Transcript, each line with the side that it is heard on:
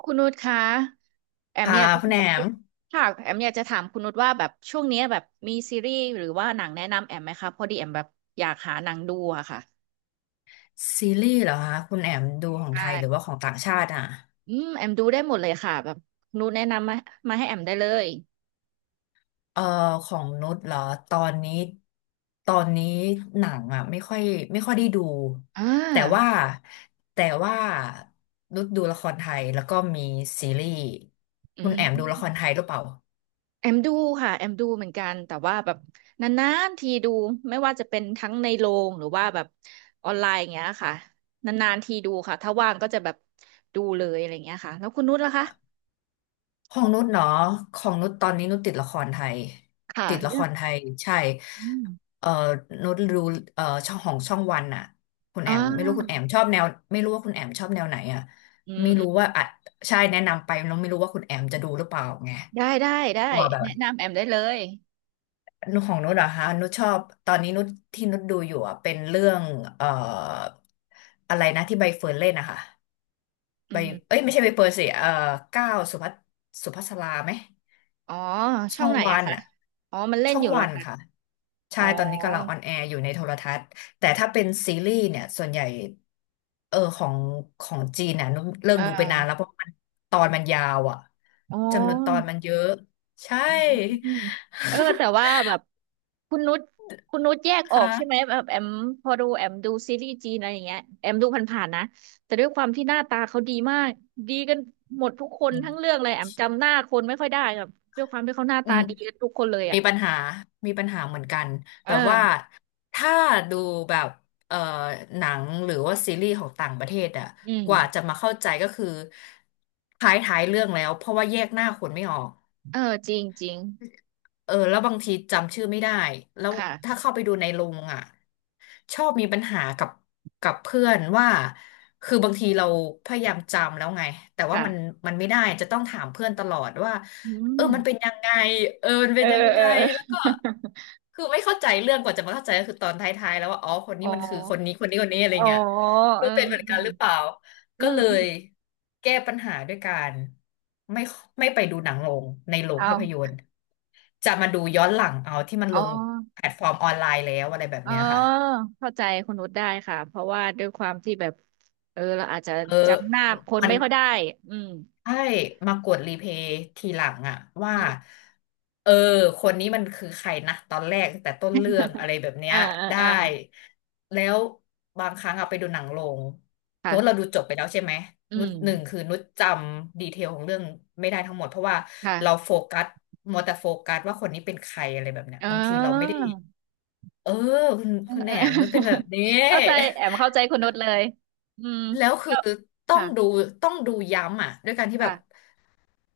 right: คุณนุชคะแอม
left: ค่ะ
right: อยากจะ
left: คุณแอ
right: ถามค
left: ม
right: ณค่ะแอมอยากจะถามคุณนุชว่าแบบช่วงเนี้ยแบบมีซีรีส์หรือว่าหนังแนะนำแอมไหมคะพอดีแอมแบบอยากหาหนังดูอะค่ะ
left: ซีรีส์เหรอคะคุณแอมดูของ
right: ใช่
left: ไทยหรือว่าของต่างชาติอ่ะ
right: อืมแอมดูได้หมดเลยค่ะแบบนุชแนะนำมาให้แอมได้เลย
left: เอ่อของนุชเหรอตอนนี้ตอนนี้หนังอ่ะไม่ค่อยได้ดู
right: อ่า
left: แต่ว่าแต่ว่านุชดูละครไทยแล้วก็มีซีรีส์
right: อื
left: คุณแอ
right: ม
left: มดูละครไทยหรือเปล่า
right: แอมดูค่ะแอมดูเหมือนกันแต่ว่าแบบนานๆทีดูไม่ว่าจะเป็นทั้งในโรงหรือว่าแบบออนไลน์อย่างเงี้ยค่ะนานๆทีดูค่ะถ้าว่างก็จะแบบดูเลยอะไรอย่างเงี้ยค่ะแล้วคุณนุชล่ะคะ
left: ของนุชเนาะของนุชตอนนี้นุชติดละครไทย
right: ค่ะ
left: ติดละค
right: เรื่อง
left: รไทยใช่
right: อืม
left: เอ่อนุชรู้ช่องของช่องวันอะคุณแอ
right: อ่
left: มไม่รู้
right: า
left: คุณแอมชอบแนวไม่รู้ว่าคุณแอมชอบแนวไหนอะ
right: อืม
left: ไม่
right: อื
left: รู้
right: ม
left: ว่าอ่ะใช่แนะนำไปนุชไม่รู้ว่าคุณแอมจะดูหรือเปล่าไง
right: ได้ได้ได้
left: ว่าแบบ
right: แนะนำแอมได้เลย
left: นุชของนุชเหรอฮะนุชชอบตอนนี้นุชที่นุชดูอยู่อะเป็นเรื่องเอ่ออะไรนะที่ใบเฟิร์นเล่นนะคะ
right: อื
left: ใบ
right: ม
left: เอ้ยไม่ใช่ใบเฟิร์นสิก้าวสุภัสสุภัสราไหม
right: อ๋อช่
left: ช่
right: อ
left: อ
right: ง
left: ง
right: ไหน
left: วั
right: อะ
left: น
right: คะ
left: อะ
right: อ๋อมันเล่น
left: ช่อ
right: อ
left: ง
right: ยู่เหร
left: วั
right: อ
left: น
right: คะ
left: ค่ะใช่
right: อ๋อ
left: ตอนนี้กำลังออนแอร์อยู่ในโทรทัศน์แต่ถ้าเป็นซีรีส์เนี่ยส่วนใหญ่เออของของจีนน่ะนุ้มเลิก
right: อ่
left: ดูไปนานแล้
right: า
left: วเพราะมันตอนมันยาวอ่ะ
right: อ๋อ
left: จำนวนตอนมันเยอะใช่
right: อืมเออแต่ว่าแบบคุณนุชคุณนุชแยก
left: ค
right: ออกใช่ไหม
left: ่ะ
right: แบบแอมพอดูแอมดูซีรีส์จีนอะไรอย่างเงี้ยแอมดูผ่านๆนะแต่ด้วยความที่หน้าตาเขาดีมากดีกันหมดทุกคนทั้งเรื่องเลยแอมจำหน้าคนไม่ค่อยได้ครับด้วยความที่เขาหน้า
left: อื
right: ตา
left: ม
right: ดีกันทุกคนเลยอะ
left: มีปัญหา มีปัญหาเหมือนกัน
right: เอ
left: แบ
right: อ
left: บว่าถ้าดูแบบเอ่อหนังหรือว่าซีรีส์ของต่างประเทศอะ
right: อืม
left: กว่าจะมาเข้าใจก็คือท้ายท้ายเรื่องแล้วเพราะว่าแยกหน้าคนไม่ออก
right: เออจริงจริง
left: เออแล้วบางทีจำชื่อไม่ได้แล้ว
right: ค่ะ
left: ถ้าเข้าไปดูในโรงอ่ะชอบมีปัญหากับกับเพื่อนว่าคือบางทีเราพยายามจำแล้วไงแต่ว่า
right: ค่ะ
left: มันไม่ได้จะต้องถามเพื่อนตลอดว่า
right: อื
left: เอ
right: ม
left: อมันเป็นยังไงเออมัน
right: เอ
left: เป็น
right: อ
left: ยัง
right: เอ
left: ไง
right: อเออ
left: แล้วก็คือไม่เข้าใจเรื่องกว่าจะมาเข้าใจก็คือตอนท้ายๆแล้วว่าอ๋อคน
right: อ๋
left: นี้
right: อ
left: มันคือคนนี้คนนี้คนนี้อะไร
right: อ๋อ
left: เงี้ยไม่
right: อื
left: รู้
right: ม
left: เป็นเหมือน
right: อื
left: กัน
right: ม
left: หรือเปล่า
right: อื
left: ก็
right: ม
left: เล
right: อื
left: ย
right: ม
left: แก้ปัญหาด้วยการไม่ไม่ไปดูหนังโรงในโรง
right: เอา
left: ภาพยนตร์จะมาดูย้อนหลังเอาที่มัน
right: อ๋
left: ล
right: อ
left: งแพลตฟอร์มออนไลน์แล้วอะไรแบบ
right: อ๋อ
left: เนี้ยค่ะ
right: เข้าใจคุณนุชได้ค่ะเพราะว่าด้วยความที่แบบเออเราอาจจะ
left: เออ
right: จำหน้าคน
left: มัน
right: ไม่ค่อยได้อืม
left: ใช่มากดรีเพย์ทีหลังอะว่า
right: อืม
left: เออคนนี้มันคือใครนะตอนแรกแต่ต้นเรื่องอะ ไรแบบเนี้
right: อ่า
left: ย
right: อ่า
left: ได้
right: อ่า
left: แล้วบางครั้งเอาไปดูหนังโรงเพราะเรา
right: ค่ะ
left: ดูจบไปแล้วใช่ไหม
right: อื
left: นุ
right: ม
left: ชหนึ่งคือนุชจำดีเทลของเรื่องไม่ได้ทั้งหมดเพราะว่าเรา
right: ค่ะ
left: โฟกัสมัวแต่โฟกัสว่าคนนี้เป็นใครอะไรแบบเนี้ย
right: อ๋อ
left: บางทีเราไม่ได้เออ
right: เออ
left: คุณแหน
right: เออ
left: มนุชเป็นแบบนี้
right: เข้าใจแอมเข้าใจคุณนุชเลยอืม
left: แล้วคือ
right: แล้ว
left: ต้อง
right: ค่ะ
left: ดูต้องดูย้ำอ่ะด้วยการที่แบบ
right: ค่ะ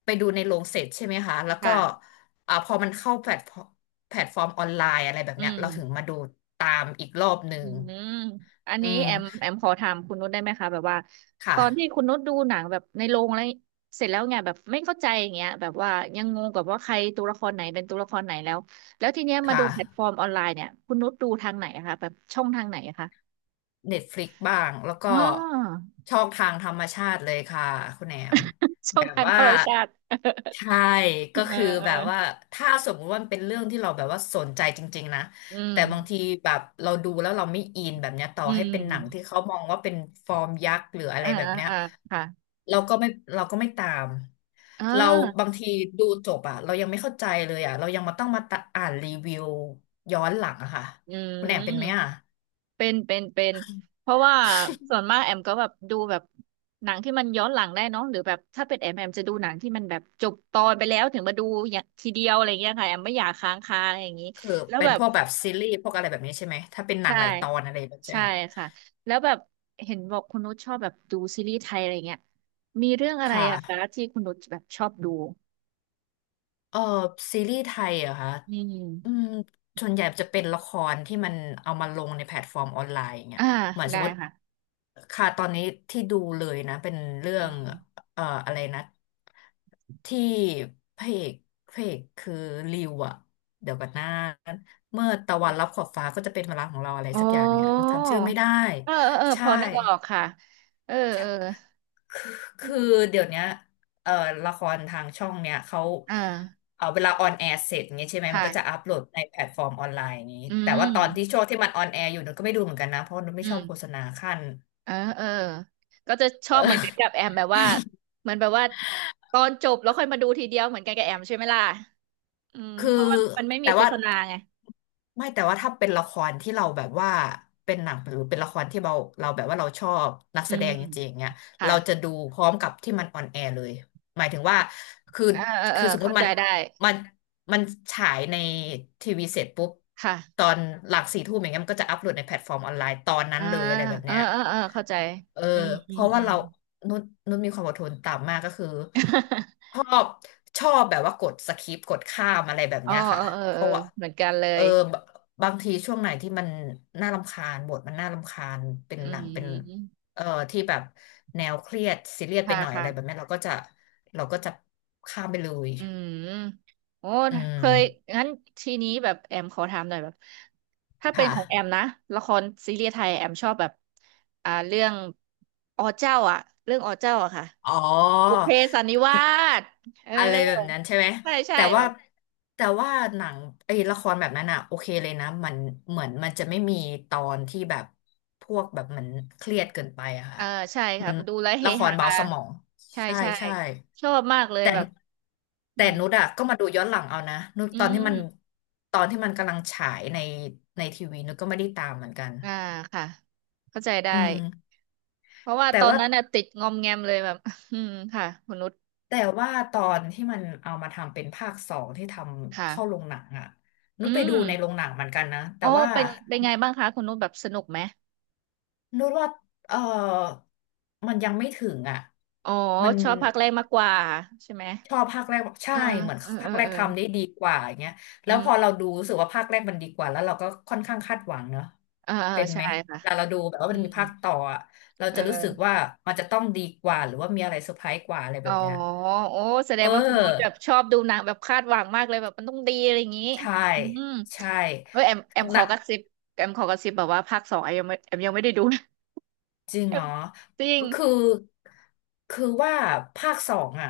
left: ไปดูในโรงเสร็จใช่ไหมคะแล้วก็
right: ค่ะ
left: อ่าพอมันเข้าแพลตฟอร์มออนไลน์อะไรแบบ
right: อื
left: เนี้ยเราถึง
right: ม
left: มาดูตามอีกรอบหนึ่
right: อื
left: ง
right: มอัน
left: อื
right: นี้แอม
left: ม
right: แอมขอถามคุณนุชได้ไหมคะแบบว่า
left: ค
right: ตอนที่
left: ่ะ
right: คุณนุชดูหนังแบบในโรงอะไรเสร็จแล้วไงแบบไม่เข้าใจอย่างเงี้ยแบบว่ายังงงกับว่าใครตัวละครไหนเป็นตัวละครไหนแล้วทีเนี้ยมาดู
left: ค่ะ
right: แพลตฟอร์มออนไลน์เนี่ยคุณนุชดูทางไหนอะคะแบบช่องทางไหนอะคะ
left: Netflix บ้างแล้วก็
right: อ๋อ
left: ช่องทางธรรมชาติเลยค่ะคุณแหนม
right: ช่อ
left: แบ
right: ง
left: บ
right: ทาง
left: ว่า
right: ธรรมชาติ
left: ใช่ก็
right: เออ
left: คือ
right: เออ
left: แบบว่าถ้าสมมติว่ามันเป็นเรื่องที่เราแบบว่าสนใจจริงๆนะ
right: อืม
left: แต่บางทีแบบเราดูแล้วเราไม่อินแบบเนี้ยต่อ
right: อื
left: ให้
right: ม
left: เป็นหนังที่เขามองว่าเป็นฟอร์มยักษ์หรืออะไร
right: อ่า
left: แบบ
right: อ่า
left: เนี้ย
right: อ่าค่ะ
left: เราก็ไม่เราก็ไม่ตาม
right: เอ่า
left: เราบางทีดูจบอะเรายังไม่เข้าใจเลยอะเรายังมาต้องมาตะอ่านรีวิวย้อนหลังอะค่ะ
right: อืม
left: คุณแอมเป็นไหมอะ
right: เป็นเป็นเป็นเพราะว่าส่วนมากแอมก็แบบดูแบบหนังที่มันย้อนหลังได้เนาะหรือแบบถ้าเป็นแอมแอมจะดูหนังที่มันแบบจบตอนไปแล้วถึงมาดูอย่างทีเดียวอะไรเงี้ยค่ะแอมไม่อยากค้างคาอะไรอย่างนี้
left: คือ
right: แล้ว
left: เป็น
right: แบ
left: พ
right: บ
left: วกแบบซีรีส์พวกอะไรแบบนี้ใช่ไหมถ้าเป็นหนัง
right: ใช่
left: หลายตอนอะไรแบบเนี้ย
right: ใช่ค่ะแล้วแบบเห็นบอกคุณนุชชอบแบบดูซีรีส์ไทยอะไรเงี้ยมีเรื่องอะไรอะคะ
left: ค่ะ
right: ที่คุณนุชแบบชอบดู
left: เออซีรีส์ไทยเหรอคะ
right: อืม
left: อืมส่วนใหญ่จะเป็นละครที่มันเอามาลงในแพลตฟอร์มออนไลน์อย่างเงี้ย
right: อ่า
left: เหมือนส
right: ได้
left: มมติ
right: ค่ะ
left: ค่ะตอนนี้ที่ดูเลยนะเป็นเรื่อง
right: อืม
left: อะไรนะที่พระเอกพระเอกคือริวอะเดี๋ยวกันนะเมื่อตะวันรับขอบฟ้าก็จะเป็นเวลาของเราอะไร
right: โอ้
left: สักอย่างเนี่ยจำชื่อไม่ได้
right: เออเออเออพ
left: ใช่
right: อนึกออกค่ะเออเออ
left: คือคือเดี๋ยวเนี้ยเอ่อละครทางช่องเนี้ยเขา
right: อ่า
left: เอาเวลาออนแอร์เสร็จอย่างเงี้ยใช่ไหมมั
right: ค่ะ
left: นก็จะอัพโหลดในแพลตฟอร์มออนไลน์อย่างงี้
right: อื
left: แต่ว่าต
right: ม
left: อนที่ช่วงที่มันออนแอร์อยู่หนูก็ไม่ดูเหมือนกันนะเพราะหนูไม่
right: อื
left: ชอ
right: ม
left: บโฆษณาขั้น
right: เออเออก็จะชอ
left: เอ
right: บเหมือนกัน
left: อ
right: กับแอมแบบว่ามันแบบว่าตอนจบแล้วค่อยมาดูทีเดียวเหมือนกันกับแอมใช่ไหมล่ะอืม
left: คื
right: เพ
left: อ
right: ราะว่ามันไม่มี
left: แต่
right: โฆ
left: ว่า
right: ษณาไง
left: ไม่แต่ว่าถ้าเป็นละครที่เราแบบว่าเป็นหนังหรือเป็นละครที่เราแบบว่าเราชอบนัก
right: อื
left: แสด
right: ม
left: งจริงๆเนี่ย
right: ค่ะ
left: เราจะดูพร้อมกับที่มันออนแอร์เลยหมายถึงว่าคือ
right: เออเออเออ
left: คือสมม
right: เข้า
left: ติ
right: ใจ
left: มัน
right: ได้
left: มันมันฉายในทีวีเสร็จปุ๊บ
right: ค่ะ
left: ตอนหลังสี่ทุ่มอย่างเงี้ยมันก็จะอัปโหลดในแพลตฟอร์มออนไลน์ตอนนั้น
right: อ่า
left: เลยอะไรแบบ
right: เออ
left: เนี้ย
right: เออเออเข้าใจ
left: เออ
right: อืมอื
left: เพ
right: ม
left: ราะ
right: อื
left: ว่า
right: ม
left: เรานุชนุชมีความอดทนต่ำมากก็คือ ชอบชอบแบบว่ากดสคิปกดข้ามอะไรแบบ
right: อ๋อ
left: เนี้ย
right: เอ
left: ค่ะ
right: อเออ
left: เพ
right: เออ
left: ราะว่า
right: เหมือนกันเล
left: เออ
right: ย
left: บบบางทีช่วงไหนที่มันน่ารำคาญบทมันน่ารำคาญเป็น
right: อื
left: หนังเป็น
right: ม
left: เอ่อที่แบบแนวเครียดซีเรียสไป
right: ค่ะ
left: หน่อยอะ
right: ค่ะ
left: ไรแบบนี้เราก็จะเราก็จะข้ามไปเลย
right: อืมโอ้
left: อื
right: เค
left: ม
right: ยงั้นทีนี้แบบแอมขอถามหน่อยแบบถ้าเป็น
left: ค่ะ
right: ของแอมนะละครซีรีส์ไทยแอมชอบแบบเรื่องอเจ้าอ่ะเรื่องอเจ้าอะค่ะ
left: อ๋
right: บุพ
left: อ
right: เพสันนิวาสเออ
left: อะไรแบบนั้นใช่ไหม
right: ใช่ใช่
left: แต่
right: แบ
left: ว่า
right: บ
left: แต่ว่าหนังไอ้ละครแบบนั้นอะโอเคเลยนะมันเหมือนมันจะไม่มีตอนที่แบบพวกแบบมันเครียดเกินไปอะ
right: เอ
left: ค่ะ
right: อใช่ค
left: มั
right: รั
left: น
right: บดูแล้วเฮ
left: ละค
right: ฮา
left: รเบาสมอง
right: ใช่
left: ใช่
right: ใช่
left: ใช่
right: ชอบมากเลย
left: แต่
right: แบบอื
left: แต่
right: ม
left: นุชอะก็มาดูย้อนหลังเอานะนุช
right: อื
left: ตอนที่มัน
right: ม
left: ตอนที่มันกำลังฉายในทีวีนุชก็ไม่ได้ตามเหมือนกัน
right: อ่าค่ะเข้าใจได้
left: อืม
right: เพราะว่าต
left: แต่
right: อน
left: ว่า
right: นั้นน่ะติดงอมแงมเลยแบบ อืมค่ะคุณนุช
left: แต่ว่าตอนที่มันเอามาทำเป็นภาคสองที่ทำเข้าโร
right: ค่ะ
left: งหนังอะนุ
right: อื
left: ชไปดู
right: ม
left: ในโรงหนังเหมือนกันนะแต่
right: อ๋อ
left: ว่า
right: เป็นเป็นไงบ้างคะ คุณนุชแบบสนุกไหม
left: นุชว่าเออมันยังไม่ถึงอะ
right: อ๋อ
left: มัน
right: ชอบภาคแรกมากกว่าใช่ไหม
left: ชอบภาคแรกใช่
right: เออ
left: เหมือน
right: เออเอ
left: ภา
right: อ
left: คแร
right: เอ
left: ก
right: อ
left: ทำได้ดีกว่าอย่างเงี้ยแล้
right: อื
left: ว
right: ม
left: พอเราดูรู้สึกว่าภาคแรกมันดีกว่าแล้วเราก็ค่อนข้างคาดหวังเนอะ
right: เออเออ
left: เป็น
right: ใช่
left: ไหม
right: ค่ะ
left: เวลาเราดูแบบว่า
right: อื
left: มันมี
right: ม
left: ภาคต่ออะเรา
right: เอ
left: จะรู้สึก
right: อ
left: ว่ามันจะต้องดีกว่าหรือว่ามีอะไรเซอร์ไพรส์กว่าอะไร
right: อ๋
left: แบ
right: อ
left: บเนี้ย
right: โอ้แสด
left: เอ
right: งว่าคุณนุชแบบ
left: อ
right: ชอบดูหนังแบบคาดหวังมากเลยแบบมันต้องดีอะไรอย่างนี้
left: ใช่
right: อืม
left: ใช่
right: เออแอมแอมข
left: ห
right: อ
left: นัก
right: กระซิบแอมขอกระซิบแบบว่าภาคสองแอมยังไม่แอมยังไม่ได้ดูนะ
left: จริ ง
right: แอ
left: เหร
right: ม
left: อ
right: จริง
left: คือ คือว่าภาคสองอ่ะ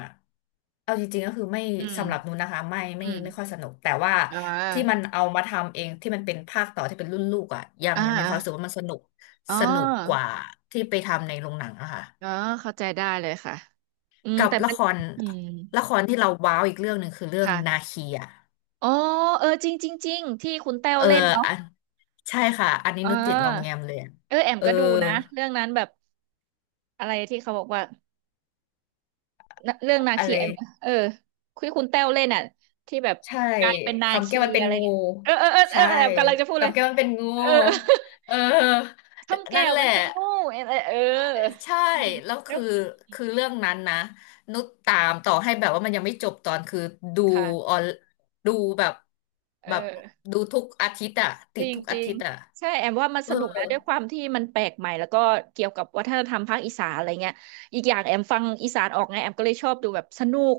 left: เอาจริงๆก็คือไม่
right: อืม
left: สำหรับนูนนะคะไม่
right: อื
left: ไม่
right: ม
left: ไม่ค่อยสนุกแต่ว่า
right: อ่
left: ที่มัน
right: า
left: เอามาทำเองที่มันเป็นภาคต่อที่เป็นรุ่นลูกอ่ะยัง
right: อ่า
left: มีความรู้สึกว่ามันสนุก
right: อ๋
left: สนุกก
right: อ
left: ว่าที่ไปทำในโรงหนังอะค่ะ
right: อ๋อเข้าใจได้เลยค่ะอืม
left: กับ
right: แต่
left: ละ
right: มัน
left: คร
right: อืม
left: ละครที่เราว้าวอีกเรื่องหนึ่งคือเรื่องนา
right: ค่ะ
left: คีอ่ะ
right: อ๋อเออจริงจริงจริงที่คุณแต้ว
left: เออ
right: เล่นเนาะ
left: อันใช่ค่ะอันนี้
right: เอ
left: นุชติดงอมแง
right: อ
left: มเลยอะ
right: เออแอม
left: เออ
right: ก็ดูนะเรื่องนั้นแบบอะไรที่เขาบอกว่านะเรื่องนา
left: อะ
right: คี
left: ไร
right: แอมเออคุยคุณแต้วเล่นอ่ะที่แบบ
left: ใช่
right: กลายเป็นนา
left: คำแก้
right: คี
left: วมันเป็น
right: อะไร
left: งู
right: เนี่ยเออเออเออเอ
left: ใช่
right: อแอมกำลังจะพูดเล
left: คำ
right: ย
left: แก้วมันเป็นงู
right: เออ
left: เออ
right: คำแก้
left: นั่น
right: ว
left: แห
right: มั
left: ละ
right: นเป็นงูเออเออเอ
left: ใช่
right: อ
left: แล้ว
right: แล้
left: คื
right: ว
left: อคือเรื่องนั้นนะนุชตามต่อให้แบบว่ามันยังไม่จบตอนคือดู
right: ค่ะ
left: ออนดูแบบ
right: เอ
left: แบบ
right: อ
left: ดูทุกอาทิตย์อะ
right: จ
left: ติด
right: ริง
left: ทุก
right: จ
left: อา
right: ริง
left: ทิตย์อะ
right: ใช่แอมว่ามัน
left: เอ
right: ส
left: อ
right: นุกนะด้วยความที่มันแปลกใหม่แล้วก็เกี่ยวกับวัฒนธรรมภาคอีสานอะไรเงี้ยอีกอย่างแอมฟังอีสานออกไงแอมก็เลยชอบดูแบบสนุก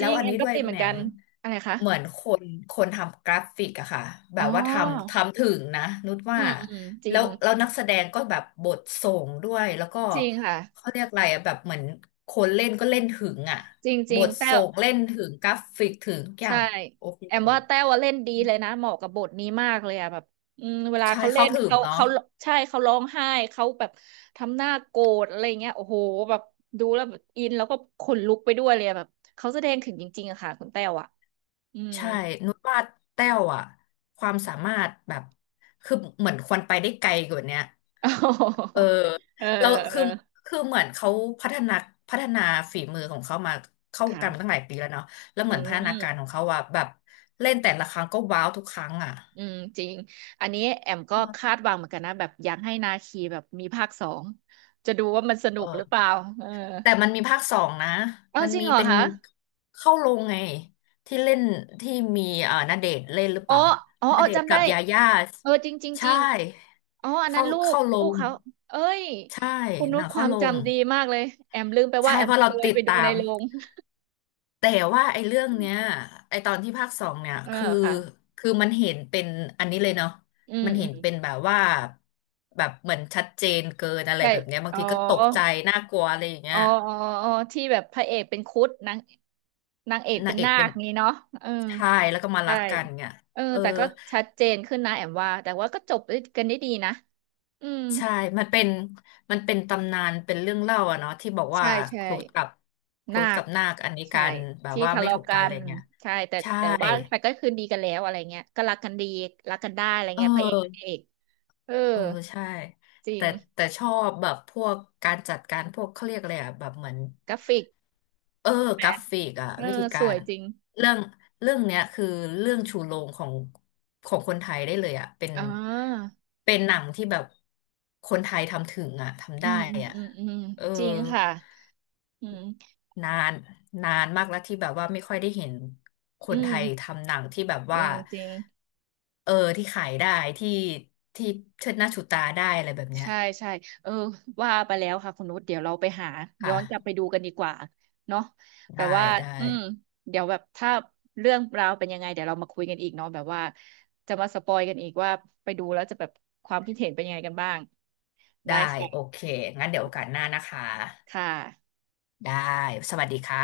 right: จ
left: ล้
right: ริ
left: ว
right: ง
left: อัน
right: แอม
left: นี้
right: ก็
left: ด้วย
right: ติด
left: คุ
right: เห
left: ณ
right: มือ
left: แห
right: น
left: น
right: กัน
left: ม
right: อะไรคะ
left: เหมือนคนทำกราฟิกอะค่ะแบ
right: อ๋อ
left: บว่าทำถึงนะนุช
right: อื
left: ว่า
right: มอืมจริ
left: แล้
right: ง
left: วแล้วนักแสดงก็แบบบทส่งด้วยแล้วก็
right: จริงค่ะ
left: เขาเรียกอะไรอะแบบเหมือนคนเล่นก็เล่นถึงอะ
right: จริงจ
left: บ
right: ริง
left: ท
right: แต่
left: ส่งเล่นถึงกราฟิกถึงทุกอย่า
right: ใช่
left: งโอเค
right: แอ
left: เล
right: ม
left: ย
right: ว่าแต้วอะเล่นดีเลยนะเหมาะกับบทนี้มากเลยอะแบบอืมเวลา
left: ใช่
right: เขาเล่
left: เข้า
right: น
left: ถึง
right: เขา
left: เนาะ
right: เขาใช่เขาร้องไห้เขาแบบทำหน้าโกรธอะไรเงี้ยโอ้โหแบบดูแล้วแบบอินแล้วก็ขนลุกไปด้วยเลยอะแบบเขาแสดงถึงจริงๆอะค่ะคุณแต้วอะอืม
left: ใช่นุชว่าแต้วอะความสามารถแบบคือเหมือนควรไปได้ไกลกว่าเนี้ย
right: โอ้โห
left: เออ
right: เออ
left: เรา
right: เอ
left: คื
right: อ
left: อคือเหมือนเขาพัฒนาพัฒนาฝีมือของเขามาเข้าวงการมาตั้ง
right: ค่ะ
left: หลายปีแล้วเนาะแล้วเห
right: อื
left: มือนพัฒนาการข
right: ม
left: องเขาว่าแบบเล่นแต่ละครั้งก็ว้าวทุกครั้งอ่ะ
right: อืมจริงอันนี้แอม
left: เอ
right: ก็คา
left: อ
right: ดหวังเหมือนกันนะแบบอยากให้นาคีแบบมีภาคสองจะดูว่ามันสนุ
left: เอ
right: กหรื
left: อ
right: อเปล่าเออ
left: แต่มันมีภาคสองนะ
right: เอ้า
left: มัน
right: จริง
left: มี
right: เหรอ
left: เป็น
right: คะ
left: เข้าโรงไงที่เล่นที่มีณเดชน์เล่นหรือเป
right: อ๋อ
left: ล่า
right: อ๋อ
left: ณ
right: เออ
left: เดชน์
right: จำ
left: กั
right: ได้
left: บยาย่า
right: เออจริงจริงจ
left: ใช่
right: ริงอ๋ออันนั้
left: เข้า
right: นลูก
left: เข้าโร
right: ลูก
left: ง
right: เขา เอ้ย
left: ใช่
right: คุณ
left: ห
right: นุ
left: นั
right: ช
left: ง
right: ค
left: เข้า
right: วาม
left: โรง
right: จำดีมากเลยแอมลืมไปว่า
left: ใช่
right: แอ
left: เพ
right: ม
left: ราะ
right: เค
left: เรา
right: ย
left: ติด
right: ไปดู
left: ตา
right: ใน
left: ม
right: โรง
left: แต่ว่าไอ้เรื่องเนี้ยไอ้ตอนที่ภาคสองเนี่ย
right: เออ
left: คือ
right: ค่ะ
left: คือมันเห็นเป็นอันนี้เลยเนาะ
right: อืม
left: มัน
right: อื
left: เห็น
right: ม
left: เป็นแบบว่าแบบเหมือนชัดเจนเกินอะไร
right: ใช่
left: แบบเนี้ยบาง
right: อ๋อ
left: ทีก็ตกใจน่ากลัวอะไรอย่างเงี้
right: อ๋อ
left: ย
right: อ๋ออ๋อ ที่แบบพระเอกเป็นครุฑนางนางเอกเป็
left: นา
right: น
left: งเอก
right: นา
left: เป็
right: ค
left: น
right: งี้เนาะเออ
left: ชายแล้วก็มารั
right: ใช่
left: กกันเนี่ย
right: เออ
left: เออ
right: แต่ก็ชัดเจนขึ้นนะแอมว่าแต่ว่าก็จบด้วยกันได้ดีนะ อืม
left: ใช่มันเป็นมันเป็นตำนานเป็นเรื่องเล่าอะเนาะที่บอกว่า
right: ใช่ใช่
left: ครุฑกับครุ
right: นา
left: ฑ
right: ค
left: กับนาคอันนี้
right: ใช่
left: กันแบบ
right: ที่
left: ว่า
right: ทะ
left: ไม่
right: เลาะ
left: ถูก
right: กั
left: กันอะไร
right: น
left: เงี้ย
right: ใช่แต่
left: ใช่
right: แต่ว่ามันก็คืนดีกันแล้วอะไรเงี้ยก็รักกันดีรักกันได้อะไร
left: เอ
right: เงี้ยพระเอกนาง
left: อ
right: เอกเออ
left: เออใช่
right: จริ
left: แต่
right: ง
left: แต่ชอบแบบพวกการจัดการพวกเขาเรียกอะไรอะแบบเหมือน
right: กราฟิก
left: เออ
right: แห
left: กราฟิกอะ
right: เออ
left: วิธี
right: ส
left: กา
right: วย
left: ร
right: จริง
left: เรื่องเรื่องเนี้ยคือเรื่องชูโรงของของคนไทยได้เลยอะเป็น
right: อ๋อ
left: เป็นหนังที่แบบคนไทยทำถึงอะทำ
right: อื
left: ได้
right: มอืม
left: อะ
right: อืมอืม
left: เออ
right: จริงค่ะอืม
left: นานนานมากแล้วที่แบบว่าไม่ค่อยได้เห็นค
right: อื
left: นไท
right: ม
left: ยทำหนังที่แบบ
right: จ
left: ว่า
right: ริงจริง
left: เออที่ขายได้ที่ที่เชิดหน้าชูตาได้อะไรแบบเนี้ย
right: ใช่ใช่เออว่าไปแล้วค่ะคุณนุชเดี๋ยวเราไปหาย้อนกลับไป
left: ค่ะ
right: ดูกันดีกว่าเนาะแบ
left: ได้
right: บว่า
left: ได้
right: อืมเดี๋ยวแบบถ้าเรื่องราวเป็นยังไงเดี๋ยวเรามาคุยกันอีกเนาะแบบว่าจะมาสปอยกันอีกว่าไปดูแล้วจะแบบความคิดเห็นเป็นยังไงกันบ้างได้
left: ได้โอ
right: ค่ะ
left: เคงั้นเดี๋ยวโอกาสหน้านะคะ
right: ค่ะ
left: ได้สวัสดีค่ะ